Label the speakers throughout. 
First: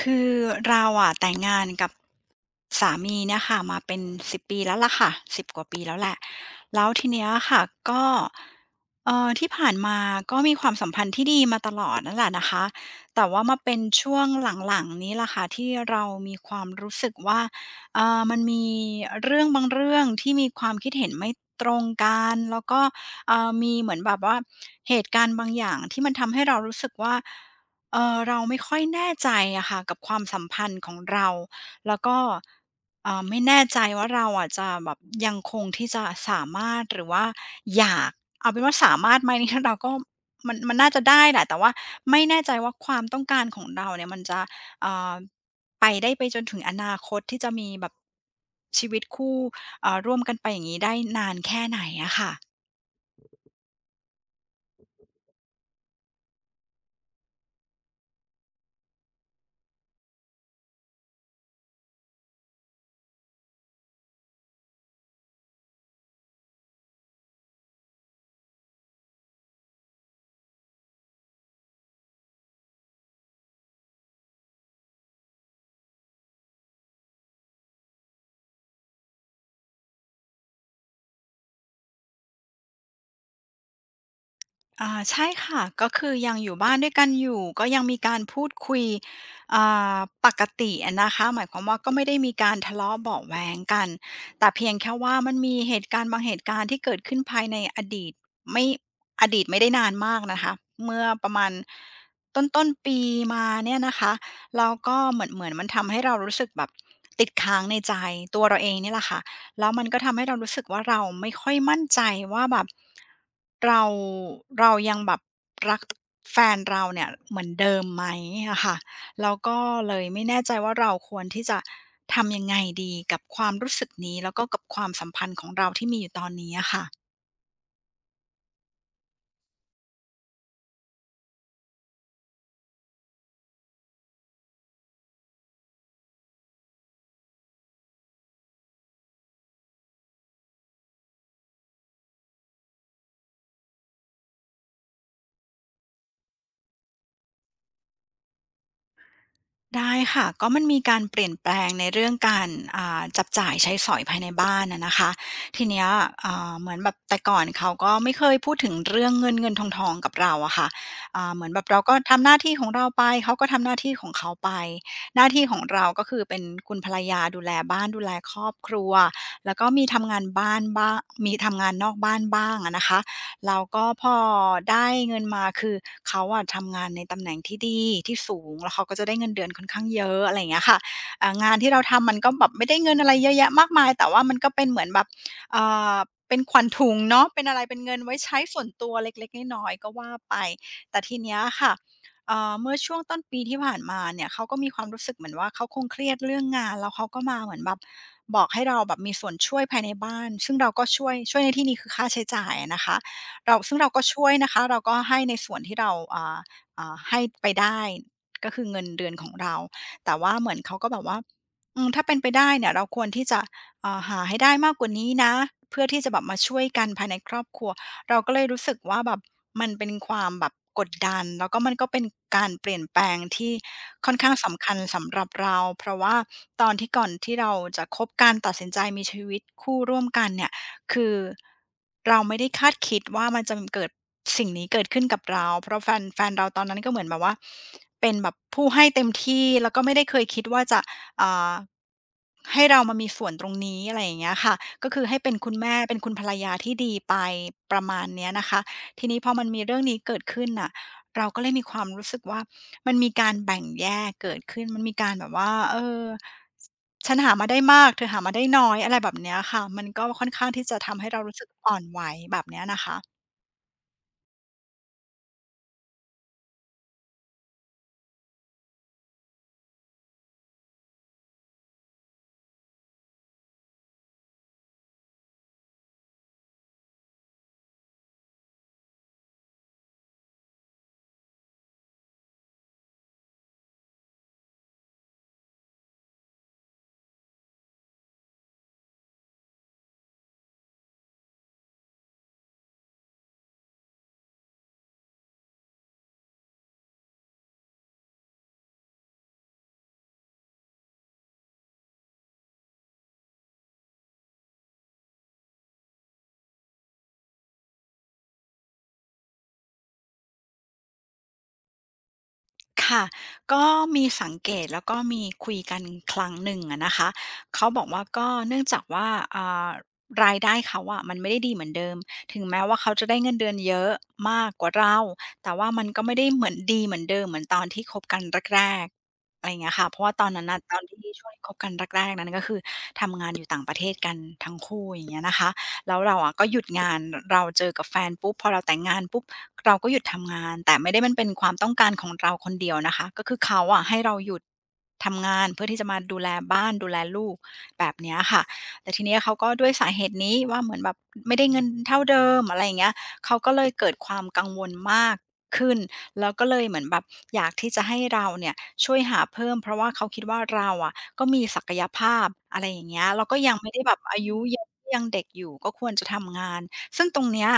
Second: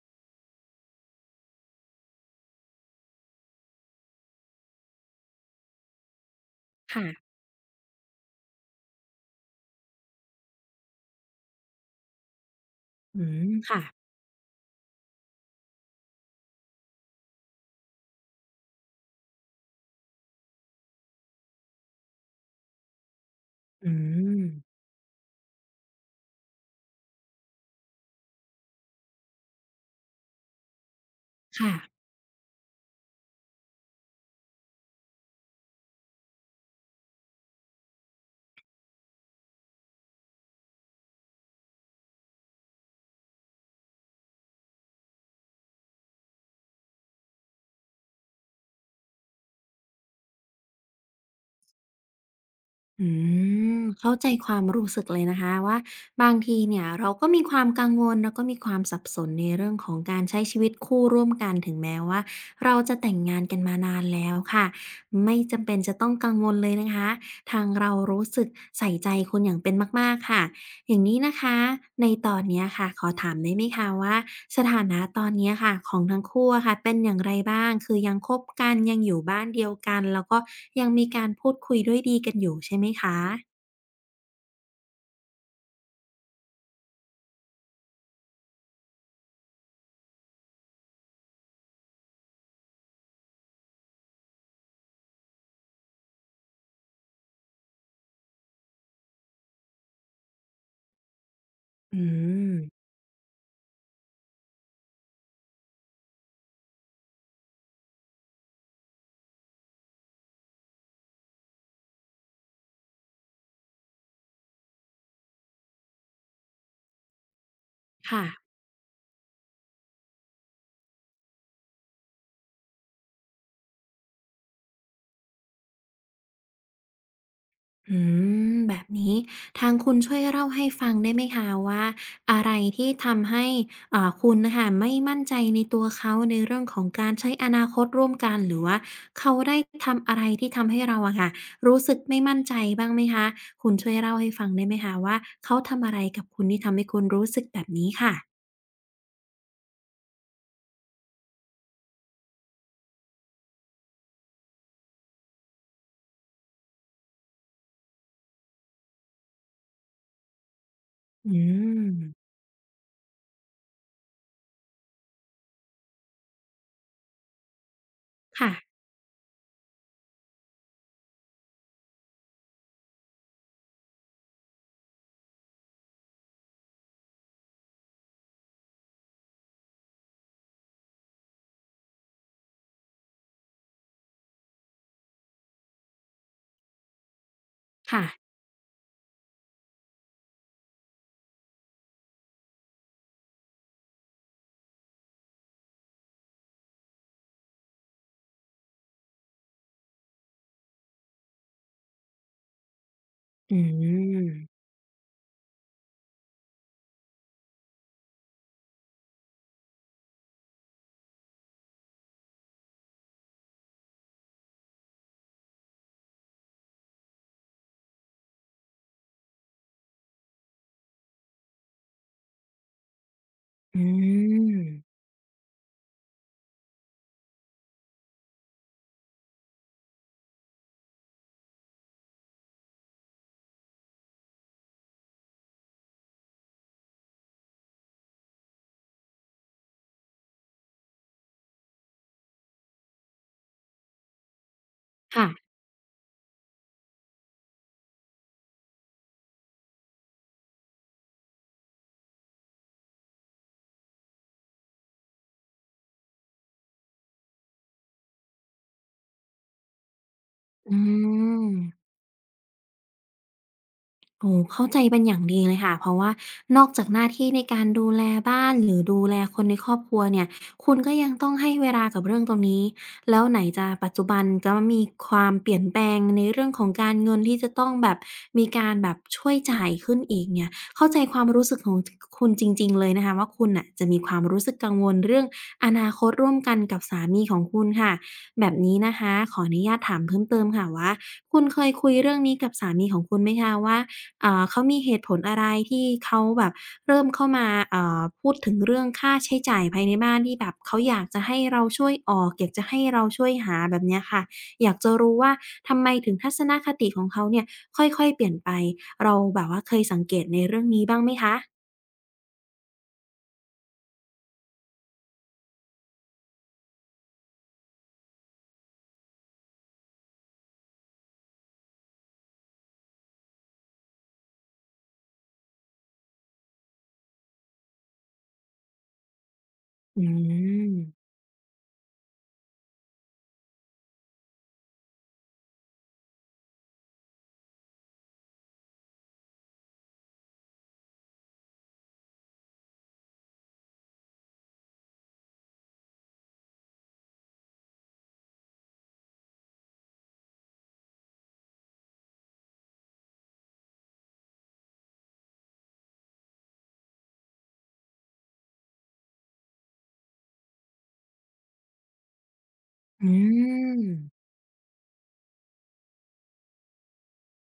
Speaker 1: คือเราอะแต่งงานกับสามีเนี่ยค่ะมาเป็น10ปีแล้วล่ะค่ะสิบกว่าปีแล้วแหละแล้ว
Speaker 2: ค่ะ
Speaker 1: ทีเนี้ยค่ะก็ที่ผ่านมาก็มีความสัมพันธ์ที่ดีมาตลอดนั่นแหละนะคะ
Speaker 2: อื
Speaker 1: แต่ว่า
Speaker 2: ม
Speaker 1: มาเป็
Speaker 2: ค่ะ
Speaker 1: นช่วงหลังๆนี้ล่ะค่ะที่เรามีความรู้สึกว่ามันมีเรื่องบางเรื่องที่มีความคิดเห็นไม่ตรงกันแล้วก็มีเห
Speaker 2: อื
Speaker 1: มือนแบบว่า
Speaker 2: ม
Speaker 1: เหตุการณ์บางอย่างที่มันทำให้เรารู้สึกว่า เราไม่ค่อยแน่ใจอะค่ะกับความสัมพันธ์ของเรา แล้
Speaker 2: ค่ะ
Speaker 1: วก็ไม่แน่ใจว่าเราอะจะแบบยังคงที่จะสามารถหรือว่าอยากเอาเป็นว่าสามารถไหม นี่ เราก็มันน่าจะได้แหละแต่ว่าไม่แน่ใจว่าความต้องการของเราเนี่ยมันจะเอ่อไปได้ไปจนถึงอนาคตที่จะมีแบบชีวิตคู่ร่วมกันไปอย่างนี้ได้นานแค่ไหนอะค่ะ
Speaker 2: อืมเข้าใจความรู้สึกเลยนะคะว่าบางทีเนี่ยเราก็มีความกังวลแล้วก็มีความสับสนในเรื่องของการใช้ชีวิตคู่ร่วมกันถึงแม้ว่าเราจะแต่งงานกันมานานแล้วค่ะไม่จำเป็นจะต้องกังวลเลยนะคะทางเรารู้สึกใส่ใจคุณอย่างเป็นมากๆค่ะ อย่างนี้นะคะในตอนเนี้ยค่ะขอถามได้ไหมคะว่าสถานะตอนเนี้ยค่ะของทั้งคู่อะค่ะเป็นอย่างไรบ้างคือยังคบกันยังอยู่บ้านเดียวกันแล้วก็ยังมีการพูดคุยด้วยดีกันอยู่ใช่ไหมคะ
Speaker 1: อาใช่ค่ะก็คือยังอยู่บ้านด้วยกันอยู่ก็ยังมีการพูดคุยอ่าปกติอะนะคะหมายความว่าก็ไม่ได้มีการทะเลาะเบาะแว้งกันแต่เพียงแค่ว่ามันมีเหตุการณ์บางเหตุการณ์ที่เกิดขึ้นภายในอดีตไม่อดีตไม่ได้นานมากนะคะเมื่อประมาณ
Speaker 2: อื
Speaker 1: ต้น
Speaker 2: ม
Speaker 1: ต้นปีมาเนี่ยนะคะเราก็เหมือนมันทำให้เรารู้สึกแบบติดค้างในใจตัวเราเองเนี่ยแหละค่ะ แล้วมันก็ทำให้เรารู้สึกว่าเราไม่ค่อยมั่นใจว่าแบบเรายังแบบรักแฟนเราเนี่ยเหมือนเดิมไหม
Speaker 2: ค่ะ
Speaker 1: อะค่ะแล้วก็เลยไม่แน่ใจว่าเราควรที่จะทำยังไงดีกับความรู้สึกนี้แล้วก็กับความสัมพันธ์ของเราที่มีอยู่ตอนนี้อะค่ะ
Speaker 2: อืมแบบนี้ทางคุณช่วยเล่าให้ฟังได้ไหมคะว่าอะไรที่ทำให้คุณน่ะค่ะไม่มั่นใจในตัวเขาในเรื่องของการใช้อนาคตร่วมกันหรือว่าเขาได้ทำอะไรที่ทำให้เราอะค่ะรู้สึกไม่มั่นใจบ้างไหมคะคุณช่วยเล่าให้ฟังได้ไหมคะว่าเขาทำอะไรกับคุณที่ทำให้คุณรู้สึกแบบนี้ค่ะ
Speaker 1: ได้ค่ะก็มันมีการเปลี่ยนแปลงในเรื่องการจับจ่ายใช้สอยภายในบ้านอะนะคะทีเนี้ยเหมือนแบบแต่ก่อนเขาก็ไม่เคยพูดถึงเรื่องเงินเงินทองทองกับเราอะค่ะ
Speaker 2: อื
Speaker 1: เหมือนแบบเรา
Speaker 2: ม
Speaker 1: ก็ทำหน้าที่ของเราไปเขาก็ทำหน้าที่ของเขาไปหน้าที่ของเราก็คือเป็นคุณภรรยาดูแลบ้านดูแลครอ
Speaker 2: ค่ะ
Speaker 1: บครัวแล้วก็มีทำงานบ้านบ้างมีทำงานนอกบ้านบ้างอะนะคะ แล้วก็พอได้เงินมาคือเขาอะทำงานในตำแหน่งที่ดีที่สูงแล้วเขาก็จะได้เงินเดือนค่อนข้างเยอะอะไรอย่างเงี้ยค่ะงานที่เราทำมันก็แบบไม่ได้เงินอะไรเยอะแยะมากมายแต่ว่ามันก็เป็นเหมือนแบบอ่าเป็นขวัญถุงเนาะเป็นอะไรเป็นเงิน
Speaker 2: ค่ะ
Speaker 1: ไว้ใช้ส่วนตัวเล็กๆน้อยๆก็ว่าไปแต่ทีเนี้ยค่ะเมื่อช่วงต้นปีที่ผ่านมาเนี่ยเขาก็มีความรู้สึกเหมือนว่าเขาคงเครียดเรื่องงานแล้วเขาก็มาเหมือนแบบบอกให้เราแบบมีส่วนช่วยภายในบ้านซึ่งเราก็ช่วยในที่นี้คือค่าใช้จ่ายอะนะคะ
Speaker 2: อื
Speaker 1: เราซึ่งเราก็ช่วยนะ
Speaker 2: ม
Speaker 1: คะเราก็ให้ในส่วนที่เราให้ไปได้ก็คือเงินเดือนของเราแต่ว่าเหมือนเขาก็แบบว่าอืมถ้าเป็นไปได้เนี่ยเราควรที่จะหาให้ได้มากกว่านี้นะเพื่อที่จะแบบมาช่วยกันภายในครอบครัวเราก็เลยรู้สึกว่าแบบมันเป็นความแบบกดดันแล้วก็มันก็เป็นการเปลี่ยนแปลงที่
Speaker 2: อื
Speaker 1: ค่อนข้าง
Speaker 2: ม
Speaker 1: สำคัญสำหรับเราเพราะว่าตอนที่ก่อนที่เราจะคบกันตัดสินใจมีชีวิตคู่ร่วมกันเนี่ย คือเราไม่ได้คาดคิดว่ามันจะเกิดสิ่งนี้เกิดขึ้นกับเราเพราะแฟนเราตอนนั้นก็เหมือนแบบว่าเป็นแบบผู้ให้เต็มที่แล้วก็ไม่ได้เคยคิดว่าจะอ่าให้เรามามีส่วนตรงนี้อะไรอย่างเงี้ยค่ะก็คือให้
Speaker 2: ค่ะ
Speaker 1: เป็นคุณแม่เป็นคุณภรรยาที่ดีไปประมาณเนี้ยนะคะทีนี้พอมันมีเรื่องนี้เกิดขึ้นน่ะเราก็เลยมีความรู้สึกว่ามันมีการแบ่งแยกเกิดขึ้นมันมีการแบบว่าเออ ฉันหามาได้มากเธอหามาได้น้อยอะไรแบบเนี้ยค่ะ มันก็ค่อนข้างที่
Speaker 2: อื
Speaker 1: จะทำให้เรารู้สึ
Speaker 2: ม
Speaker 1: กอ่อนไหวแบบเนี้ยนะคะ
Speaker 2: โอ้โฮเข้าใจเป็นอย่างดีเลยค่ะเพราะว่านอกจากหน้าที่ในการดูแลบ้านหรือดูแลคนในครอบครัวเนี่ยคุณก็ยังต้องให้เวลากับเรื่องตรงนี้แล้วไหนจะปัจจุบันจะมีความเปลี่ยนแปลงในเรื่องของการเงินที่จะต้องแบบมีการแบบช่วยจ่ายขึ้นอีกเนี่ยเข้าใจความรู้สึกของทคุณจริงๆเลยนะคะว่าคุณน่ะจะมีความรู้สึกกังวลเรื่องอนาคตร่วมกันกับสามีของคุณค่ะแบบนี้นะคะขออนุญาตถามเพิ่มเติมค่ะว่าคุณเคยคุยเรื่องนี้กับสามีของคุณไหมคะว่า เขามีเหตุผลอะไรที่เขาแบบเริ่มเข้ามาพูดถึงเรื่องค่าใช้จ่ายภายในบ้าน ที่แบบเขาอยากจะให้เราช่วยออกอยากจะให้เราช่วยหาแบบเนี้ยค่ะอยากจะรู้ว่า ทำไมถึงทัศนคติของเขาเนี่ยค่อย ๆ เปลี่ยนไป เราแบบว่าเคยสังเกตในเรื่องนี้บ้างไหมคะ
Speaker 1: ค่ะก็มีสังเกตแล้วก็มีคุยกันครั้งหนึ่งอะนะคะเขาบอกว่าก็เนื่องจากว่าอ่ารายได้เขาอะมันไม่ได้ดีเหมือนเดิมถึงแม้ว่าเขาจะได้เงินเดือนเยอะมากกว่าเราแต่ว่ามันก็ไม่ได้เหมือนดีเหมือนเดิมเหมือนตอนที่คบกันแรกๆอะไรอย่างเงี้ยค่ะเพ
Speaker 2: อื
Speaker 1: ราะว่าตอนนั้นน่ะ
Speaker 2: ม
Speaker 1: ตอนที่ช่วงที่คบกันแรกๆนั้นก็คือทำงานอยู่ต่างประเทศกันทั้งคู่อย่างเงี้ยนะคะแล้วเราอะก็หยุดงานเราเจอกับแฟนปุ๊บพอเราแต่งงานปุ๊บ เราก็หยุดทำงานแต่ไม่ได้มันเป็นความต้องการของเราคนเดียวนะคะก็คือเขาอะให้เราหยุดทำงานเพื่อที่จะมาดูแลบ้านดูแลลูกแบบเนี้ยค่ะแต่ทีเนี้ยเขาก็ด้วยสาเหตุนี้ว่าเหมือนแบบไม่ได้เงินเท่าเดิมอะไรอย่างเงี้ยเขาก็เลยเกิดความกังวลมากขึ้นแล้วก็เลยเหมือนแบบอยากที่จะให้เราเนี่ยช่วยหาเพิ่มเพราะว่าเขาคิดว่าเราอะก็มีศักยภาพอะไรอย่างเงี้
Speaker 2: อื
Speaker 1: ยแล้วก็ยังไม่
Speaker 2: ม
Speaker 1: ได้แบบอายุเยอะยังเด็กอยู่ก็ควรจะทำงานซึ่งตรงเนี้ย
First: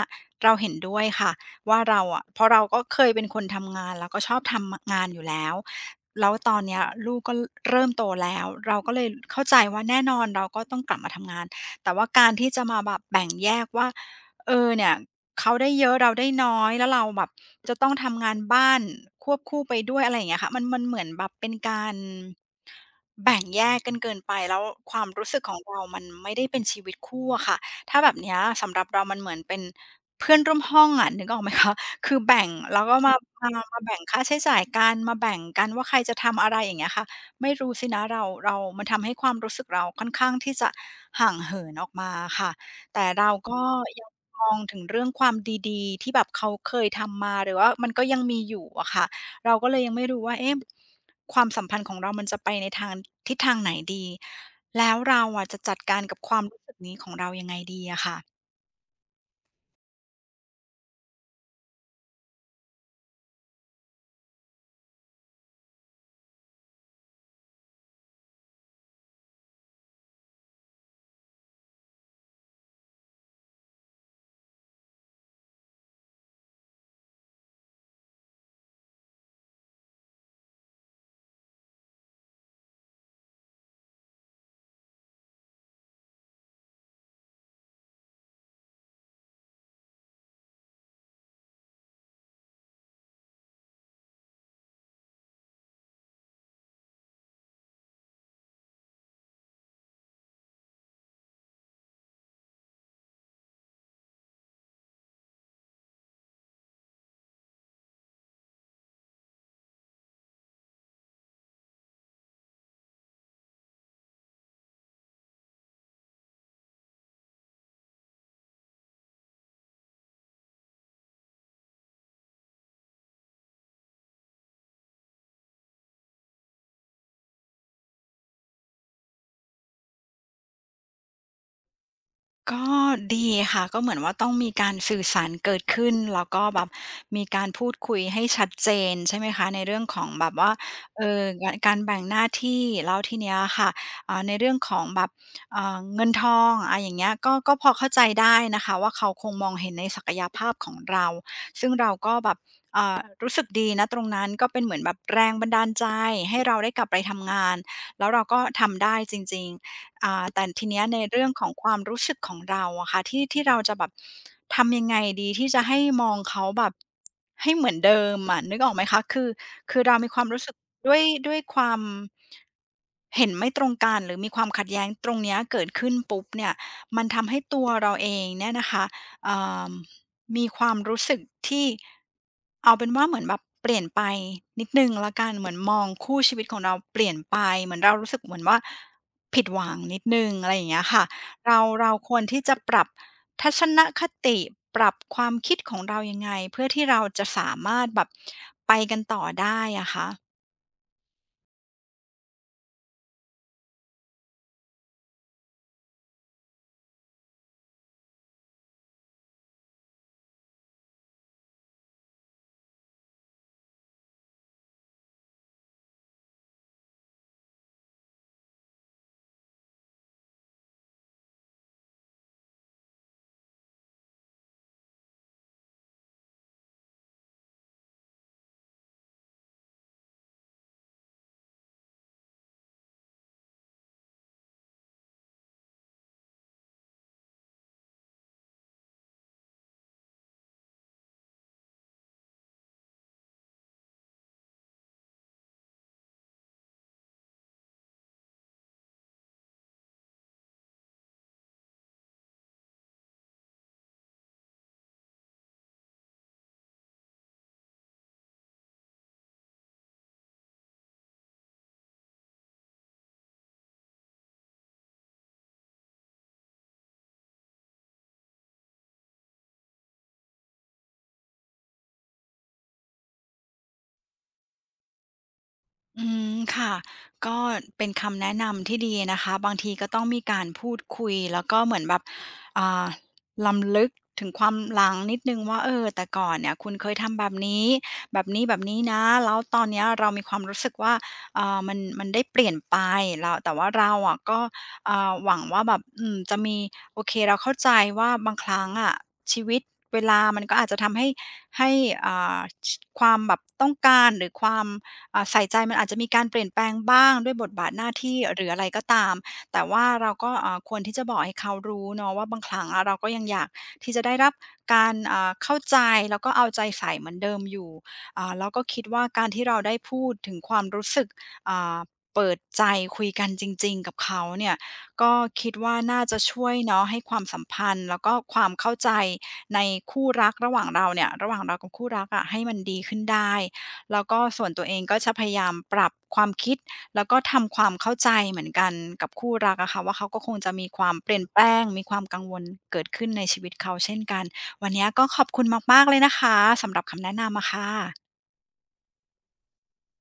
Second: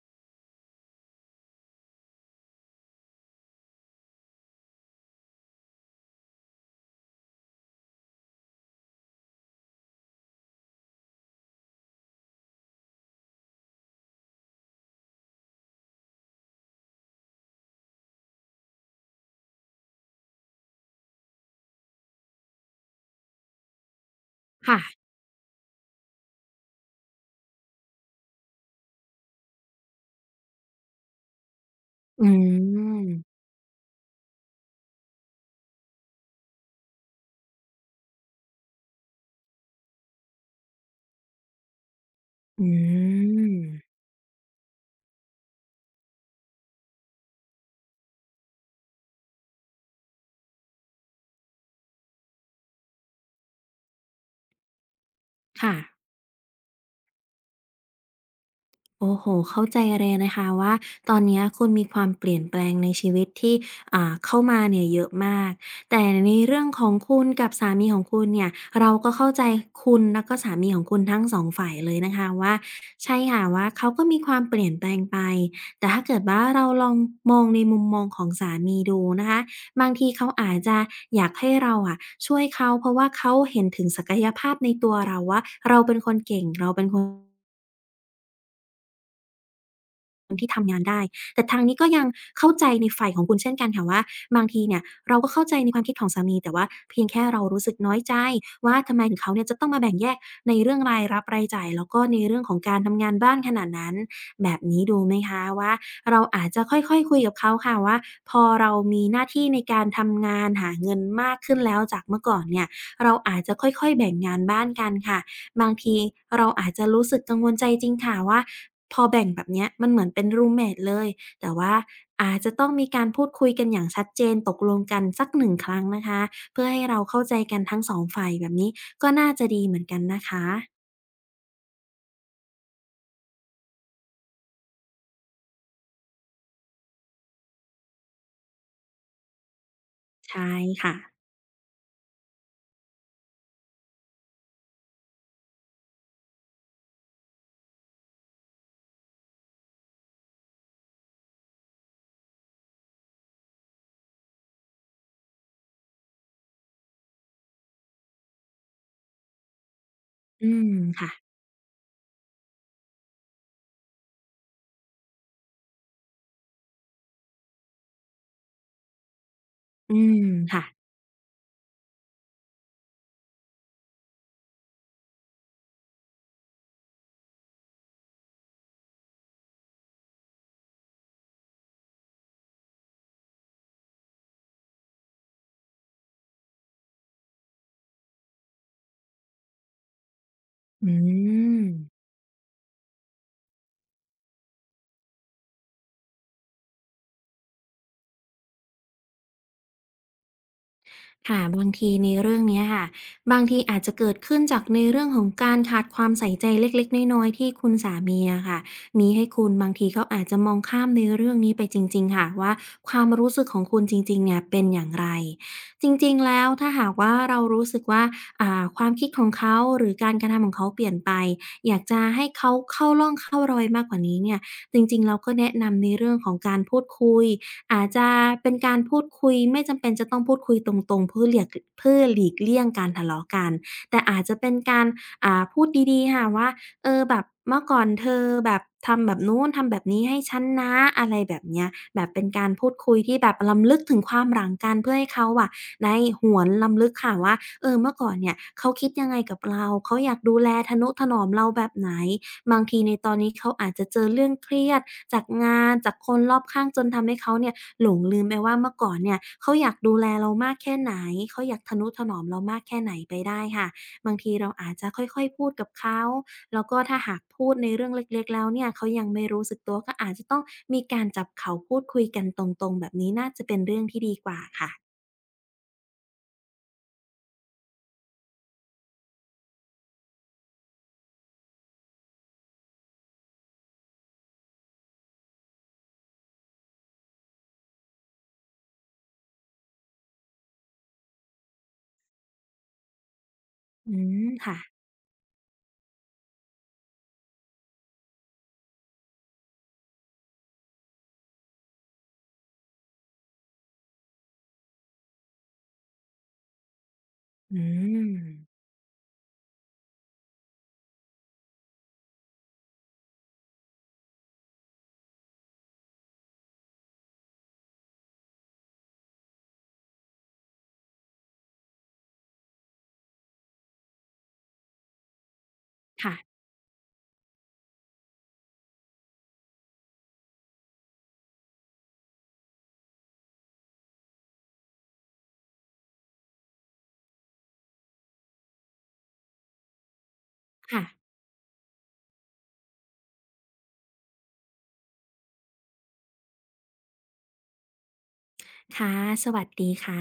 Speaker 1: เราเห็นด้วยค่ะ ว่าเราอะเพราะเราก็เคยเป็นคนทำงานแล้วก็ชอบทำงานอยู่แล้วแล้วตอนเนี้ยลูกก็เริ่มโตแล้วเราก็เลยเข้าใจว่าแน่นอนเราก็ต้องกลับมาทำงานแต่ว่าการที่จะมาแบบแบ่งแยกว่าเออเนี่ยเขาได้เยอะเราได้น้อยแล้วเราแบบจะต้องทำงานบ้านควบคู่ไปด้วยอะไรอย่างเงี้ยค่ะมันมันเหมือนแบบเป็นการแบ่งแยกกันเกินไปแล้วค
Speaker 2: ค่ะ
Speaker 1: วามรู้สึกของเรามันไม่ได้เป็นชีวิตคู่อะค่ะถ้าแบบเนี้ยสำหรับเรามันเหมือนเป็น เพื่อนร่วมห้องอะนึกออกไหมคะคือ
Speaker 2: อื
Speaker 1: แบ่งแล้วก็มา
Speaker 2: ม
Speaker 1: มาแบ่งค่าใช้จ่ายกันมาแบ่งกันว่าใครจะทำอะไรอย่างเงี้ยค่ะไม่รู้สินะเรามันทำให้ความรู้สึกเราค่อนข้างที่จะห่างเหินออกมาค่ะ
Speaker 2: อื
Speaker 1: แต่เรา
Speaker 2: ม
Speaker 1: ก็ยังมองถึงเรื่องความดีๆที่แบบเขาเคยทำมาหรือว่ามันก็ยังมีอยู่อะค่ะเราก็เลยยังไม่รู้ว่าเอ๊ะความสัมพันธ์ของเรามันจะไปในทางทิศทางไหนดีแล้วเราอะจะ
Speaker 2: ค่ะ
Speaker 1: จัดการกับความรู้สึกนี้ของเรายังไงดีอะค่ะ
Speaker 2: โอ้โฮเข้าใจเลยนะคะว่าตอนเนี้ยคุณมีความเปลี่ยนแปลงในชีวิตที่เข้ามาเนี่ยเยอะมาก แต่ในเรื่องของคุณกับสามีของคุณเนี่ยเราก็เข้าใจคุณแล้วก็สามีของคุณทั้งสองฝ่ายเลยนะคะว่าใช่ค่ะว่าเขาก็มีความเปลี่ยนแปลงไป แต่ถ้าเกิดว่าเราลองมองในมุมมองของสามีดูนะคะบางทีเขาอาจจะอยากให้เราอะช่วยเขาเพราะว่าเขาเห็นถึงศักยภาพในตัวเราว่าเราเป็นคนเก่งเราเป็นคน แต่ทางนี้ก็ยังเข้าใจในฝ่ายของคุณเช่นกันค่ะว่าบางทีเนี่ยเราก็เข้าใจในความคิดของสามีแต่ว่าเพียงแค่เรารู้สึกน้อยใจว่าทำไมถึงเขาเนี่ยจะต้องมาแบ่งแยกในเรื่องรายรับรายจ่ายแล้วก็ในเรื่องของการทำงานบ้านขนาดนั้นแบบนี้ดูไหมคะว่าเราอาจจะค่อยๆคุยกับเขาค่ะว่าพอเรามีหน้าที่ในการทำงานหาเงินมากขึ้นแล้วจากเมื่อก่อนเนี่ยเราอาจจะค่อยๆแบ่งงานบ้านกันค่ะบางทีเราอาจจะรู้สึกกังวลใจจริงค่ะว่าพอแบ่งแบบเนี้ยมันเหมือนเป็นรูมเมตเลย แต่ว่าอาจจะต้องมีการพูดคุยกันอย่างชัดเจนตกลงกันสักหนึ่งครั้งนะคะเพื่อให้เราเข้าใจกันทั้งสองฝ่ายแบบนี้ก็น่าจะดีเหมือนกันนะคะ
Speaker 1: ก็ดีค่ะก็เหมือนว่าต้องมีการสื่อสารเกิดขึ้นแล้วก็แบบมีการพูดคุยให้ชัดเจนใช่ไหมคะในเรื่องของแบบ
Speaker 2: ใช่
Speaker 1: ว่า
Speaker 2: ค่ะ
Speaker 1: กการแบ่งหน้าที่แล้วทีเนี้ยค่ะในเรื่องของแบบเงินทองอาอย่างเงี้ยก็พอเข้าใจได้นะคะว่าเขาคงมองเห็นในศักยภาพของเราซึ่งเราก็แบบรู้สึกดีนะตรงนั้นก็เป็นเหมือนแบบแรงบันดาลใจให้เราได้กลับไปทำงานแล้วเราก็ทำได้จริงๆ แต่
Speaker 2: อื
Speaker 1: ที
Speaker 2: ม
Speaker 1: เนี้ยใน
Speaker 2: ค่ะ
Speaker 1: เรื่องของความรู้สึกของเราอะค่ะที่เราจะแบบทำยังไงดีที่จะให้มองเขาแบบให้เหมือนเดิมอะนึกออกไหมคะคือ
Speaker 2: อื
Speaker 1: เรามี
Speaker 2: ม
Speaker 1: ความรู้สึก
Speaker 2: ค่ะ
Speaker 1: ด้วยด้วยความเห็นไม่ตรงกันหรือมีความขัดแย้งตรงเนี้ยเกิดขึ้นปุ๊บเนี่ยมันทำให้ตัวเราเองเนี่ยนะคะเอ่อมีความรู้สึกที่เอาเป็นว่าเหมือนแบบเปลี่ยนไปนิดนึงแล้วกันเหมือนมองคู่ชีวิตของเราเปลี่ยนไปเหมือนเรารู้สึกเหมือนว่า ผิดหวังนิดหนึ่งอะไรอย่างเงี้ย
Speaker 2: อื
Speaker 1: ค่ะเรา
Speaker 2: ม
Speaker 1: เราควรที่จะปรับทัศนคติปรับความคิดของเรายังไงเพื่อที่เราจะสามารถแบบไปกันต่อได้อะคะ
Speaker 2: ค่ะบางทีในเรื่องเนี้ยค่ะบางทีอาจจะเกิดขึ้นจากในเรื่องของการขาดความใส่ใจเล็กๆน้อยๆที่คุณสามีอะค่ะมีให้คุณบางทีเขาอาจจะมองข้ามในเรื่องนี้ไปจริงๆค่ะว่าความรู้สึกของคุณจริงๆเนี่ยเป็นอย่างไรจริงๆแล้วถ้าหากว่าเรารู้สึกว่าความคิดของเขาหรือการกระทำของเขาเปลี่ยนไปอยากจะให้เขาเข้าร่องเข้ารอยมากกว่านี้เนี่ยจริงๆเราก็แนะนำในเรื่องของการพูดคุย อาจจะเป็นการพูดคุยไม่จำเป็นจะต้องพูดคุยตรงๆเพื่อเหลียกเพื่อหลีกเลี่ยงการทะเลาะกันแต่อาจจะเป็นการพูดดีๆค่ะว่าเออแบบเมื่อก่อนเธอแบบทำแบบนู้นทำแบบนี้ให้ฉันนะอะไรแบบเนี้ยแบบเป็นการพูดคุยที่แบบรำลึกถึงความหลังกันเพื่อให้เขาอะได้หวนรำลึกค่ะว่าเออเมื่อก่อนเนี่ยเขาคิดยังไงกับเราเขาอยากดูแลทะนุถนอมเราแบบไหน บางทีในตอนนี้เขาอาจจะเจอเรื่องเครียดจากงานจากคนรอบข้างจนทำให้เขาเนี่ยหลงลืมไปว่าเมื่อก่อนเนี่ยเขาอยากดูแลเรามากแค่ไหนเขาอยากทะนุถนอมเรามากแค่ไหนไปได้ค่ะบางทีเราอาจจะค่อยๆพูดกับเขาแล้วก็ถ้าหากพูดในเรื่องเล็กๆแล้วเนี่ยเขายังไม่รู้สึกตัวก็อาจจะต้องมีการจับเข่าพูดคุยกันตรงๆแบบนี้น่าจะเป็นเรื่องที่ดีกว่าค่ะ
Speaker 1: อืมค่ะก็เป็นคำแนะนำที่ดีนะคะบางทีก็ต้องมีการพูดคุยแล้วก็เหมือนแบบอ่าลำลึกถึงความหลังนิดนึงว่าเออแต่ก่อนเนี่ยคุณเคยทำแบบนี้แบบนี้แบบนนะแล้วตอนเนี้ยเรามีความรู้สึกว่าเออมันมันได้เปลี่ยนไปแล้วแต่ว่า
Speaker 2: อื
Speaker 1: เราอะ
Speaker 2: ม
Speaker 1: ก็
Speaker 2: ค่ะ
Speaker 1: เอ่าหวังว่าแบบอืมจะมีโอเคเราเข้าใจว่าบางครั้งอะชีวิตเวลามันก็อาจจะทำให้ให้อ่าความแบบต้องการหรือความ ใส่ใจมันอาจจะมีการเปลี่ยนแปลงบ้างด้วยบท
Speaker 2: อื
Speaker 1: บาทหน้า
Speaker 2: ม
Speaker 1: ที่หรืออะไรก็ตามแต่ว่าเราก็ควรที่จะบอกให้เขารู้เนาะว่าบางครั้งอะเราก็ยังอยากที่จะได้รับการเข้าใจแล้วก็เอาใจใส่เหมือนเดิมอยู่แล้วก็คิดว่าการที่เราได้พูดถึงความรู้สึกอ่าเปิดใจคุยกันจริงๆกับเขาเนี่ยก็คิดว่าน่า
Speaker 2: ค่ะ
Speaker 1: จะช่วยเนาะให้ความสัมพันธ์แล้วก็ความเข้าใจในคู่รักระหว่างเราเนี่ยระหว่างเรากับคู่รักอะให้มันดีขึ้นได้ แล้วก็ส่วนตัวเองก็จะพยายามปรับความคิดแล้วก็ทำความเข้าใจเหมือนกันกับคู่รักอะค่ะว่าเขาก็คงจะมีค
Speaker 2: ค่ะ
Speaker 1: วามเปลี่ยนแปลงมีความกังวลเกิดขึ้นในชีวิตเขาเช่นกันวันเนี้ยก็ขอบคุณมากๆเลยนะคะสำหรับคำแนะนำอะค่ะ
Speaker 2: ค่ะสวัสดีค่ะ